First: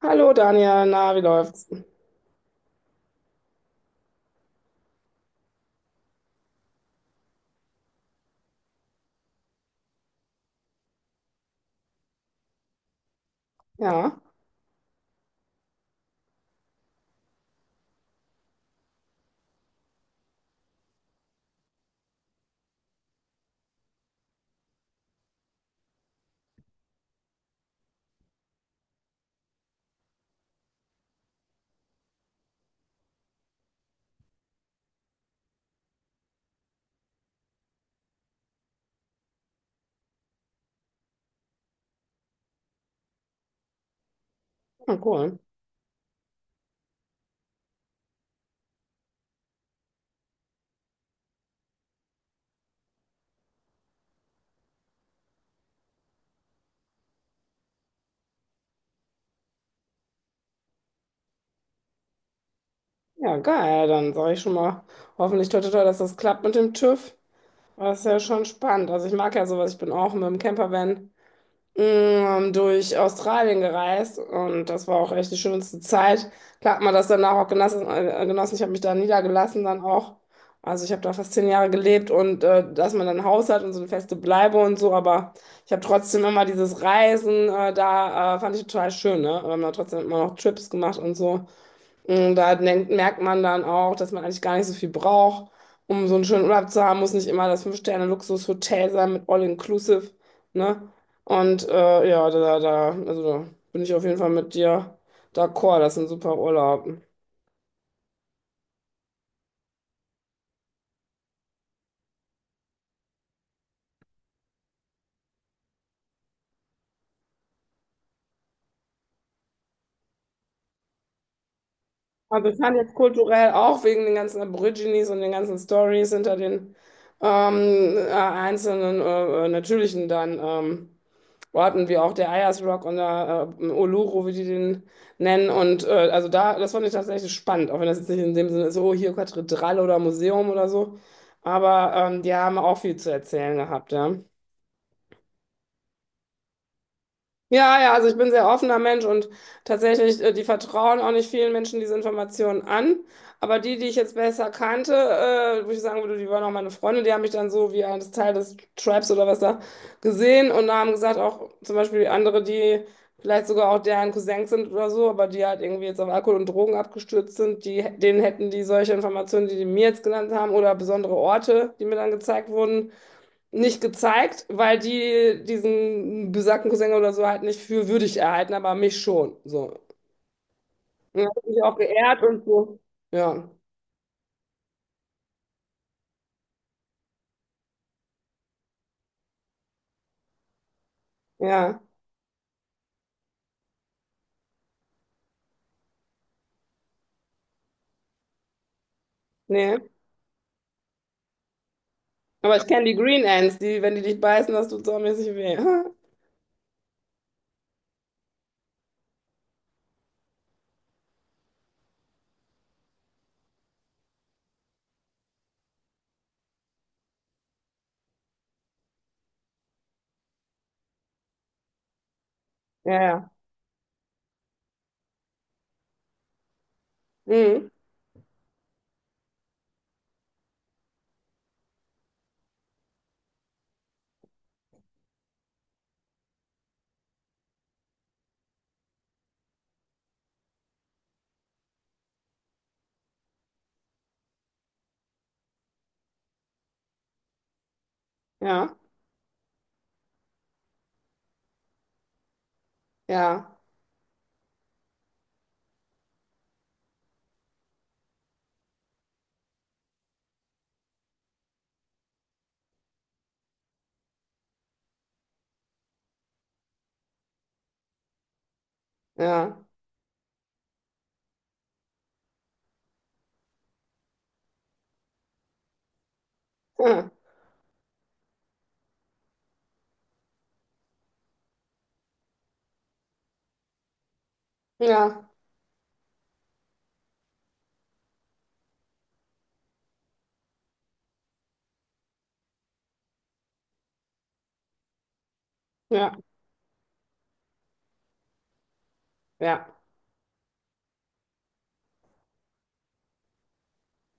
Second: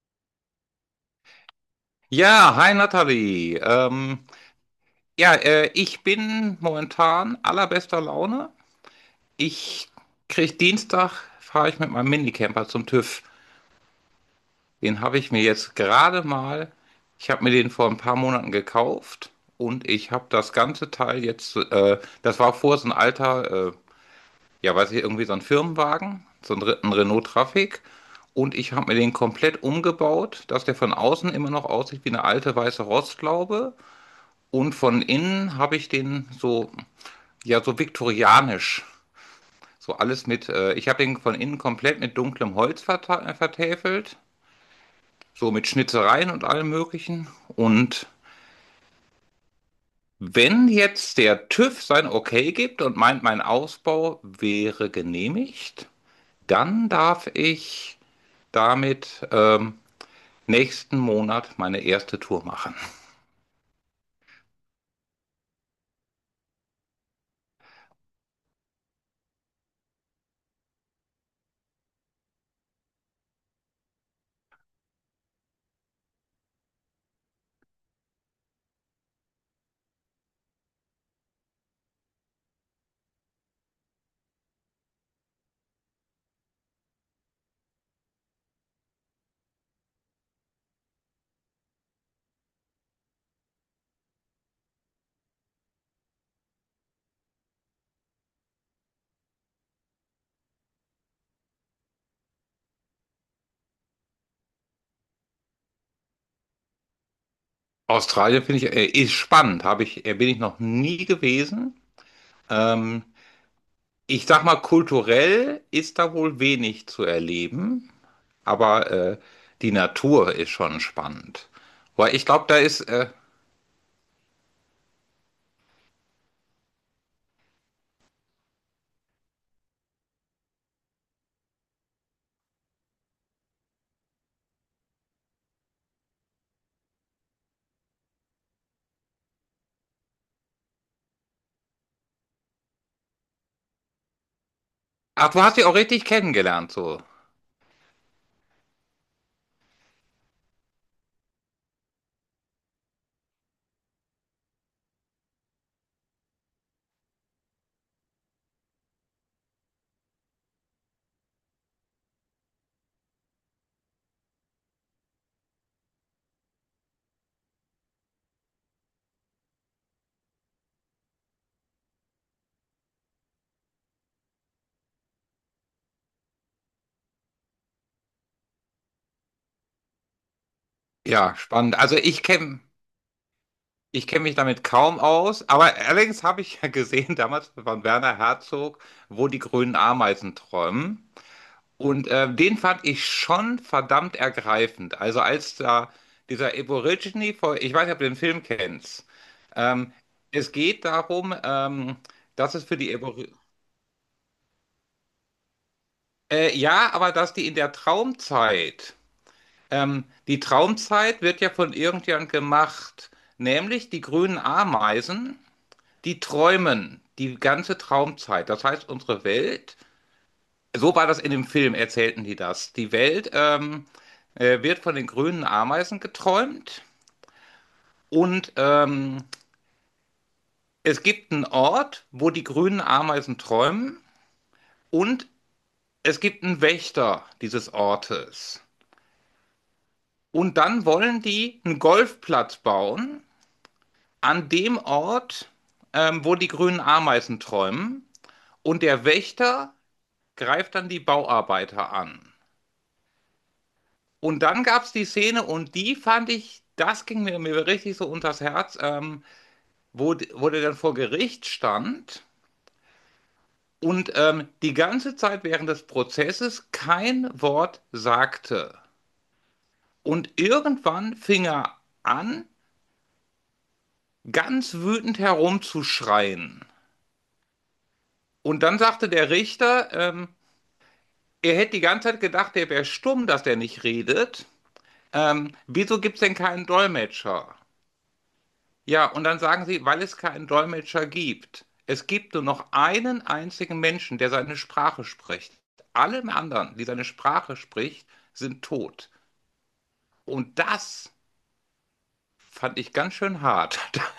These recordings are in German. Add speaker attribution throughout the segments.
Speaker 1: Hallo Daniel, na, wie läuft's?
Speaker 2: Ja, hi Nathalie. Ja, ich bin momentan allerbester Laune. Ich krieg Dienstag, fahre ich mit meinem Minicamper zum TÜV.
Speaker 1: Ja,
Speaker 2: Den habe ich mir jetzt gerade mal, ich habe mir den vor ein paar Monaten gekauft und ich habe das ganze Teil jetzt, das war vor so ein alter, ja weiß ich, irgendwie so ein Firmenwagen, so ein, ein Renault Traffic. Und ich habe mir den komplett umgebaut, dass der von außen immer noch aussieht wie eine alte weiße Rostlaube. Und von innen habe ich den so, ja, so viktorianisch. So alles mit, ich habe den von innen komplett mit dunklem Holz vertäfelt.
Speaker 1: ah, cool.
Speaker 2: So mit Schnitzereien und allem Möglichen. Und wenn jetzt der TÜV sein Okay gibt und meint, mein Ausbau wäre genehmigt, dann darf ich damit nächsten Monat meine erste Tour machen.
Speaker 1: Ja, geil, dann sage ich schon mal hoffentlich toi toi toi, dass das klappt mit dem TÜV. Das ist ja schon spannend. Also ich mag ja sowas, ich bin auch mit dem Campervan durch Australien gereist und das war auch echt die schönste Zeit. Klar hat man das danach auch genossen. Genossen. Ich habe mich da niedergelassen dann auch. Also ich habe da fast zehn Jahre gelebt und, dass man dann ein Haus hat und so eine feste Bleibe und so, aber ich habe trotzdem immer dieses Reisen, fand ich total schön, ne? Wir haben da trotzdem immer noch Trips gemacht und so. Und merkt man dann auch, dass man eigentlich gar nicht so viel braucht, um so einen schönen Urlaub zu haben, muss nicht immer das Fünf-Sterne-Luxus-Hotel sein mit All-Inclusive, ne? Und also da bin ich auf jeden Fall mit dir d'accord, das ist ein super Urlaub.
Speaker 2: Australien finde ich, ist spannend. Habe ich, bin ich noch nie gewesen. Ähm, Ich sag mal, kulturell ist da wohl wenig zu erleben, aber die Natur ist schon spannend. Weil ich glaube,
Speaker 1: Also ich
Speaker 2: da
Speaker 1: fand
Speaker 2: ist.
Speaker 1: jetzt
Speaker 2: Äh,
Speaker 1: kulturell auch wegen den ganzen Aborigines und den ganzen Stories hinter den einzelnen natürlichen dann, wo hatten wir auch der Ayers Rock und der Uluru, wie die den nennen. Und also da, das fand ich tatsächlich spannend, auch wenn das jetzt nicht in dem Sinne ist, oh, hier Kathedrale oder Museum oder so. Aber die haben auch viel zu erzählen gehabt, ja.
Speaker 2: Ach, du hast sie auch richtig kennengelernt, so.
Speaker 1: Ja, ja, also ich bin ein sehr offener Mensch und tatsächlich, die vertrauen auch nicht vielen Menschen diese Informationen an. Aber die, die ich jetzt besser kannte, wo ich sagen würde, die waren auch meine Freunde, die haben mich dann so wie eines Teil des Tribes oder was da gesehen und haben gesagt, auch zum Beispiel andere, die vielleicht sogar auch deren Cousins sind oder so, aber die halt irgendwie jetzt auf Alkohol und Drogen abgestürzt sind, denen hätten die solche Informationen, die mir jetzt genannt haben oder besondere Orte, die mir dann gezeigt wurden, nicht gezeigt, weil die diesen besagten Cousin oder so halt nicht für würdig erhalten, aber mich schon. So. Und das
Speaker 2: Ja,
Speaker 1: hat mich auch
Speaker 2: spannend. Also
Speaker 1: geehrt
Speaker 2: ich
Speaker 1: und
Speaker 2: kenne
Speaker 1: so. Ja,
Speaker 2: ich kenn mich damit kaum aus, aber allerdings habe ich ja gesehen damals von Werner Herzog, wo die grünen Ameisen träumen.
Speaker 1: ja,
Speaker 2: Und den fand ich schon verdammt ergreifend. Also als da dieser Aborigine vor, ich weiß nicht, ob du den Film kennst.
Speaker 1: nee.
Speaker 2: Ähm, Es geht darum, dass
Speaker 1: Aber
Speaker 2: es
Speaker 1: ich
Speaker 2: für
Speaker 1: kenne
Speaker 2: die
Speaker 1: die Green
Speaker 2: Evolution.
Speaker 1: Ants, die, wenn die dich beißen, das tut saumäßig weh.
Speaker 2: Ja, aber dass die in der Traumzeit. Die Traumzeit wird ja von irgendjemand gemacht, nämlich die grünen Ameisen, die träumen die ganze Traumzeit. Das heißt, unsere Welt, so war das in dem Film, erzählten die das.
Speaker 1: Ja,
Speaker 2: Die
Speaker 1: ja.
Speaker 2: Welt wird von den grünen Ameisen geträumt
Speaker 1: Mhm.
Speaker 2: und es gibt einen Ort, wo die grünen Ameisen träumen und es gibt einen Wächter dieses Ortes. Und dann wollen die einen Golfplatz bauen an dem Ort, wo die grünen Ameisen träumen.
Speaker 1: Ja,
Speaker 2: Und der Wächter greift dann die Bauarbeiter an.
Speaker 1: ja,
Speaker 2: Und dann gab es die Szene und die fand ich, das ging mir richtig so unters Herz, wo, wo der dann vor Gericht stand und die ganze Zeit während des Prozesses kein Wort sagte.
Speaker 1: ja.
Speaker 2: Und irgendwann fing er an, ganz wütend herumzuschreien. Und dann sagte der Richter, er hätte die ganze Zeit gedacht, er wäre stumm, dass er nicht redet.
Speaker 1: Ja, ja,
Speaker 2: Wieso gibt es denn keinen Dolmetscher? Ja, und dann sagen sie, weil es keinen Dolmetscher gibt. Es gibt nur noch einen einzigen Menschen, der seine Sprache spricht.
Speaker 1: ja.
Speaker 2: Alle anderen, die seine Sprache spricht, sind tot.
Speaker 1: Ja.
Speaker 2: Und das fand ich ganz schön hart.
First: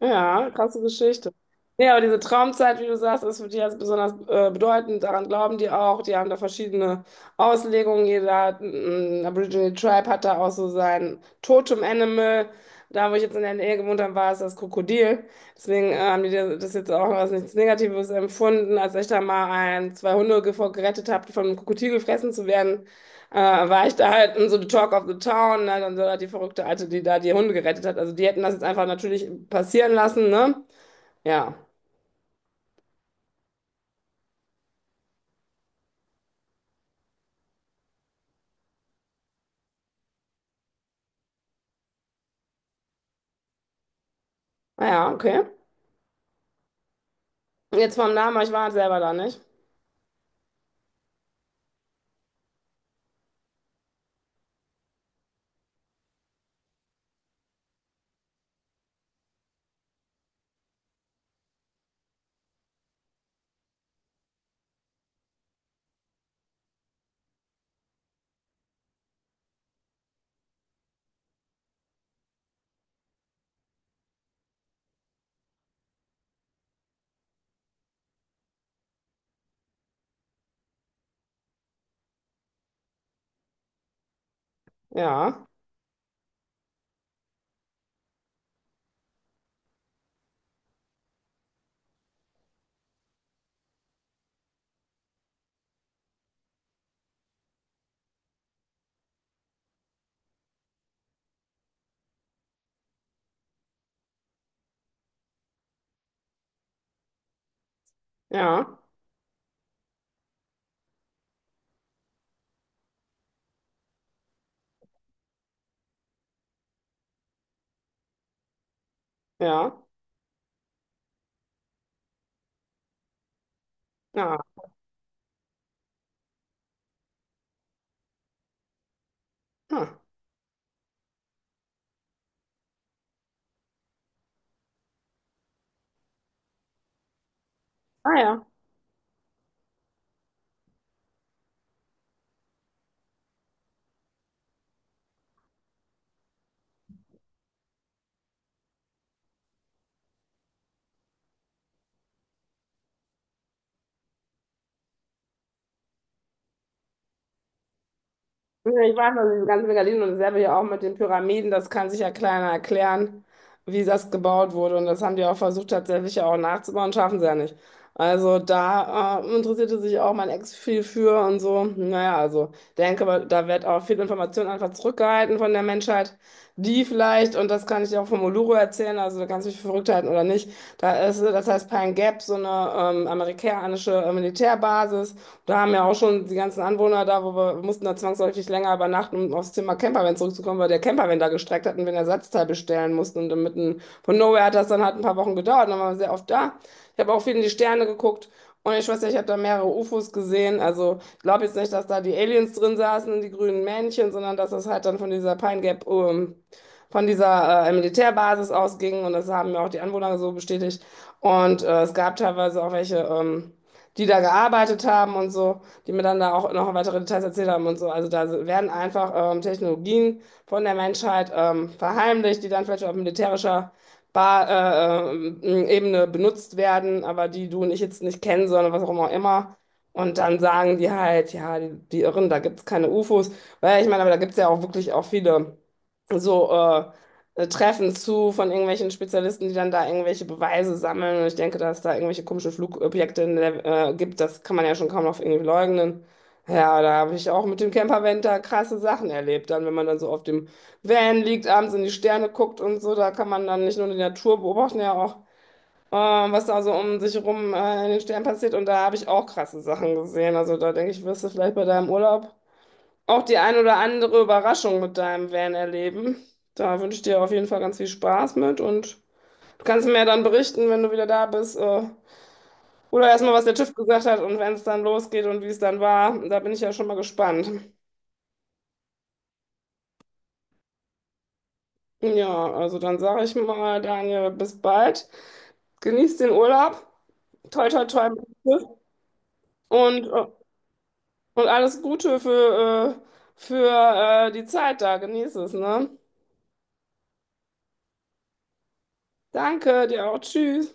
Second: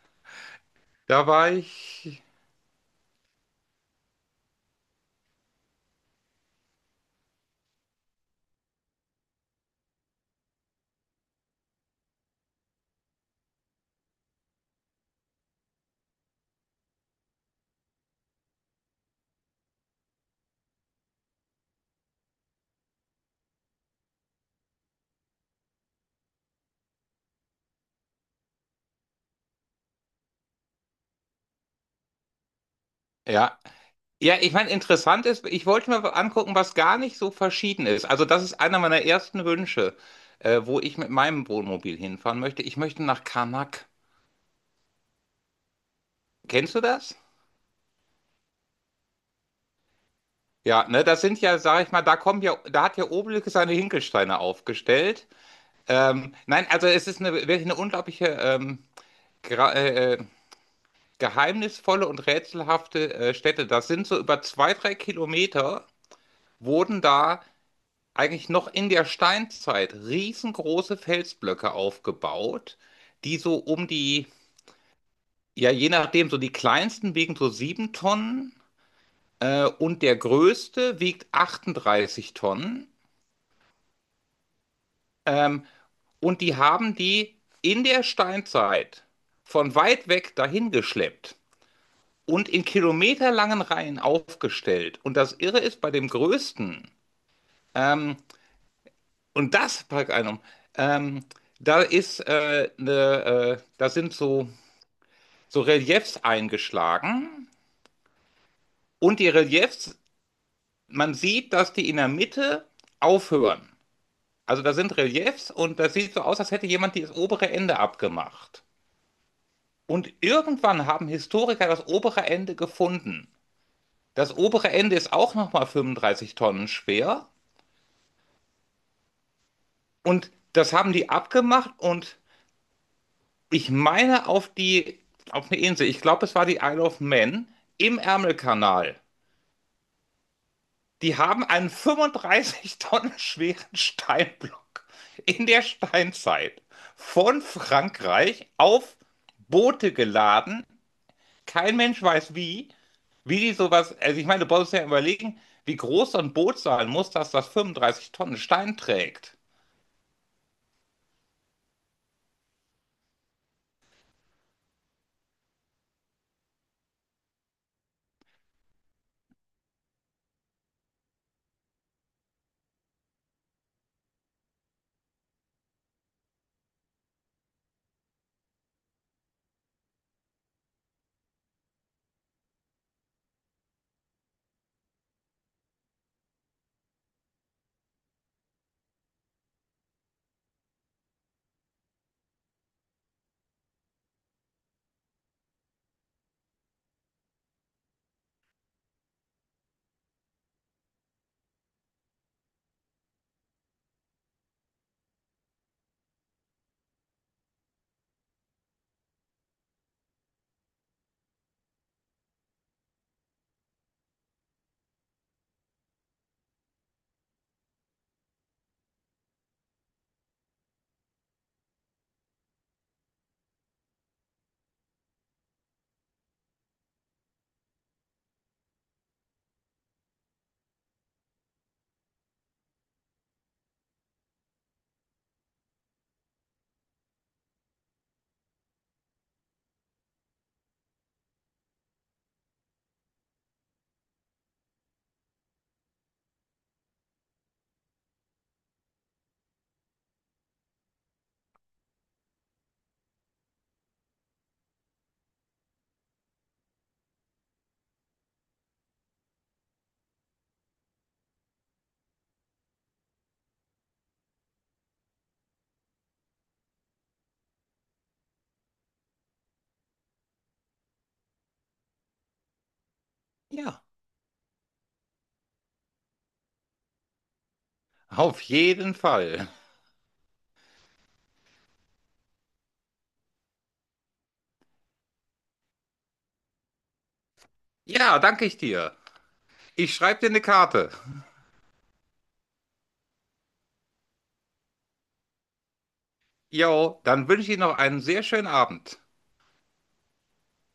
Speaker 1: Ja, krasse
Speaker 2: Da
Speaker 1: Geschichte.
Speaker 2: war
Speaker 1: Ja, aber diese
Speaker 2: ich,
Speaker 1: Traumzeit, wie du sagst, ist für die jetzt besonders, bedeutend. Daran glauben die auch. Die haben da verschiedene Auslegungen. Jeder Aboriginal Tribe hat da auch so sein Totem-Animal. Da, wo ich jetzt in der Nähe gewohnt habe, war es das Krokodil. Deswegen haben die das jetzt auch als nichts Negatives empfunden, als ich da mal ein, zwei Hunde ge- vor gerettet habe, die von einem Krokodil gefressen zu werden. War ich da halt in so the Talk of the Town, ne? Dann so halt die verrückte Alte, die da die Hunde gerettet hat. Also die hätten das jetzt einfach natürlich passieren lassen, ne? Ja.
Speaker 2: ja, ja, ich meine, interessant ist, ich wollte mir angucken, was gar nicht so verschieden ist. Also das ist einer meiner ersten Wünsche, wo ich mit meinem Wohnmobil hinfahren möchte. Ich möchte nach Karnak.
Speaker 1: Ah ja, okay.
Speaker 2: Kennst du das?
Speaker 1: Jetzt vom Namen, aber ich war halt selber da nicht.
Speaker 2: Ja, ne, das sind ja, sag ich mal, da kommen ja, da hat ja Obelix seine Hinkelsteine aufgestellt. Nein, also es ist eine, wirklich eine unglaubliche, gra- äh, äh, geheimnisvolle und rätselhafte Stätte. Das sind so über zwei, drei Kilometer wurden da eigentlich noch in der Steinzeit riesengroße Felsblöcke aufgebaut, die so um die, ja, je nachdem, so die kleinsten wiegen so 7 Tonnen und der größte wiegt 38 Tonnen.
Speaker 1: Ja,
Speaker 2: Ähm, und die haben die in der Steinzeit von weit weg dahin geschleppt und in kilometerlangen Reihen aufgestellt. Und das Irre ist bei dem größten, ähm, Und das, pack einem, ähm, da ist da sind so, so Reliefs eingeschlagen
Speaker 1: ja,
Speaker 2: und die Reliefs, man sieht, dass die in der Mitte aufhören. Also da sind Reliefs und das sieht so aus, als hätte jemand das obere Ende abgemacht.
Speaker 1: ja,
Speaker 2: Und irgendwann haben Historiker das obere Ende gefunden. Das
Speaker 1: ja.
Speaker 2: obere Ende ist auch nochmal 35 Tonnen schwer
Speaker 1: Ah,
Speaker 2: und das haben die abgemacht und ich meine auf die, auf eine Insel. Ich glaube, es war die Isle of Man im
Speaker 1: ah ja.
Speaker 2: Ärmelkanal. Die haben einen 35 Tonnen schweren Steinblock in der Steinzeit von Frankreich auf Boote geladen. Kein Mensch weiß wie, wie die sowas, also ich meine, du musst ja überlegen, wie groß so ein Boot sein muss, dass das 35 Tonnen
Speaker 1: Ja,
Speaker 2: Stein
Speaker 1: ich weiß noch,
Speaker 2: trägt.
Speaker 1: diese ganzen Gardinen und dasselbe ja auch mit den Pyramiden, das kann sich ja keiner erklären, wie das gebaut wurde. Und das haben die auch versucht, tatsächlich ja auch nachzubauen, schaffen sie ja nicht. Also da interessierte sich auch mein Ex viel für und so. Naja, also denke, aber da wird auch viel Information einfach zurückgehalten von der Menschheit, die vielleicht, und das kann ich dir auch vom Uluru erzählen, also da kannst du dich für verrückt halten oder nicht, da ist, das heißt Pine Gap, so eine amerikanische Militärbasis. Da haben ja auch schon die ganzen Anwohner da, wo wir mussten da zwangsläufig länger übernachten, um aufs Thema Campervan zurückzukommen, weil der Campervan da gestreckt hat und wir ein Ersatzteil bestellen mussten. Und dann mitten von Nowhere hat das dann halt ein paar Wochen gedauert, dann waren wir sehr oft da. Ich habe auch viel in die Sterne geguckt. Und ich weiß nicht, ich habe da mehrere UFOs gesehen. Also ich glaube jetzt nicht, dass da die Aliens drin saßen und die grünen Männchen, sondern dass das halt dann von dieser Pine Gap, von dieser Militärbasis ausgingen und das haben mir auch die Anwohner so bestätigt. Und es gab teilweise auch welche, die da gearbeitet haben und so, die mir dann da auch noch weitere Details erzählt haben und so. Also da werden einfach Technologien von der Menschheit verheimlicht, die dann vielleicht auf militärischer Bar, äh, ähm, Ebene benutzt werden, aber die du und ich jetzt nicht kennen, sondern was auch immer. Immer. Und dann sagen die halt, ja, die, die Irren, da gibt's keine UFOs. Weil ich meine, aber da gibt's ja auch wirklich auch viele so Treffen zu von irgendwelchen Spezialisten, die dann da irgendwelche Beweise sammeln. Und ich denke, dass da irgendwelche komischen Flugobjekte in der gibt, das kann man ja schon kaum noch irgendwie leugnen. Ja, da habe ich auch mit dem Campervan da krasse Sachen erlebt. Dann, wenn man dann so auf dem Van liegt, abends in die Sterne guckt und so, da kann man dann nicht nur die Natur beobachten, ja auch, äh, was da so um sich herum in den Sternen passiert. Und da habe ich auch krasse Sachen gesehen. Also da denke ich, wirst du vielleicht bei deinem Urlaub auch die ein oder andere Überraschung mit deinem Van erleben. Da wünsche ich dir auf jeden Fall ganz viel Spaß mit und du kannst mir ja dann berichten, wenn du wieder da bist, oder erstmal, was der TÜV
Speaker 2: Ja,
Speaker 1: gesagt hat und wenn es dann losgeht und wie es dann war. Da bin ich ja schon mal gespannt.
Speaker 2: auf jeden Fall.
Speaker 1: Ja, also dann sage ich mal, Daniel, bis bald. Genieß den Urlaub. Toi, toi, toi
Speaker 2: Ja,
Speaker 1: mit dem
Speaker 2: danke ich
Speaker 1: TÜV.
Speaker 2: dir. Ich
Speaker 1: Und,
Speaker 2: schreibe
Speaker 1: äh,
Speaker 2: dir eine Karte.
Speaker 1: und alles Gute für, die Zeit da. Genieß es, ne?
Speaker 2: Jo, dann wünsche ich Ihnen noch einen sehr schönen Abend.
Speaker 1: Danke, dir auch. Tschüss.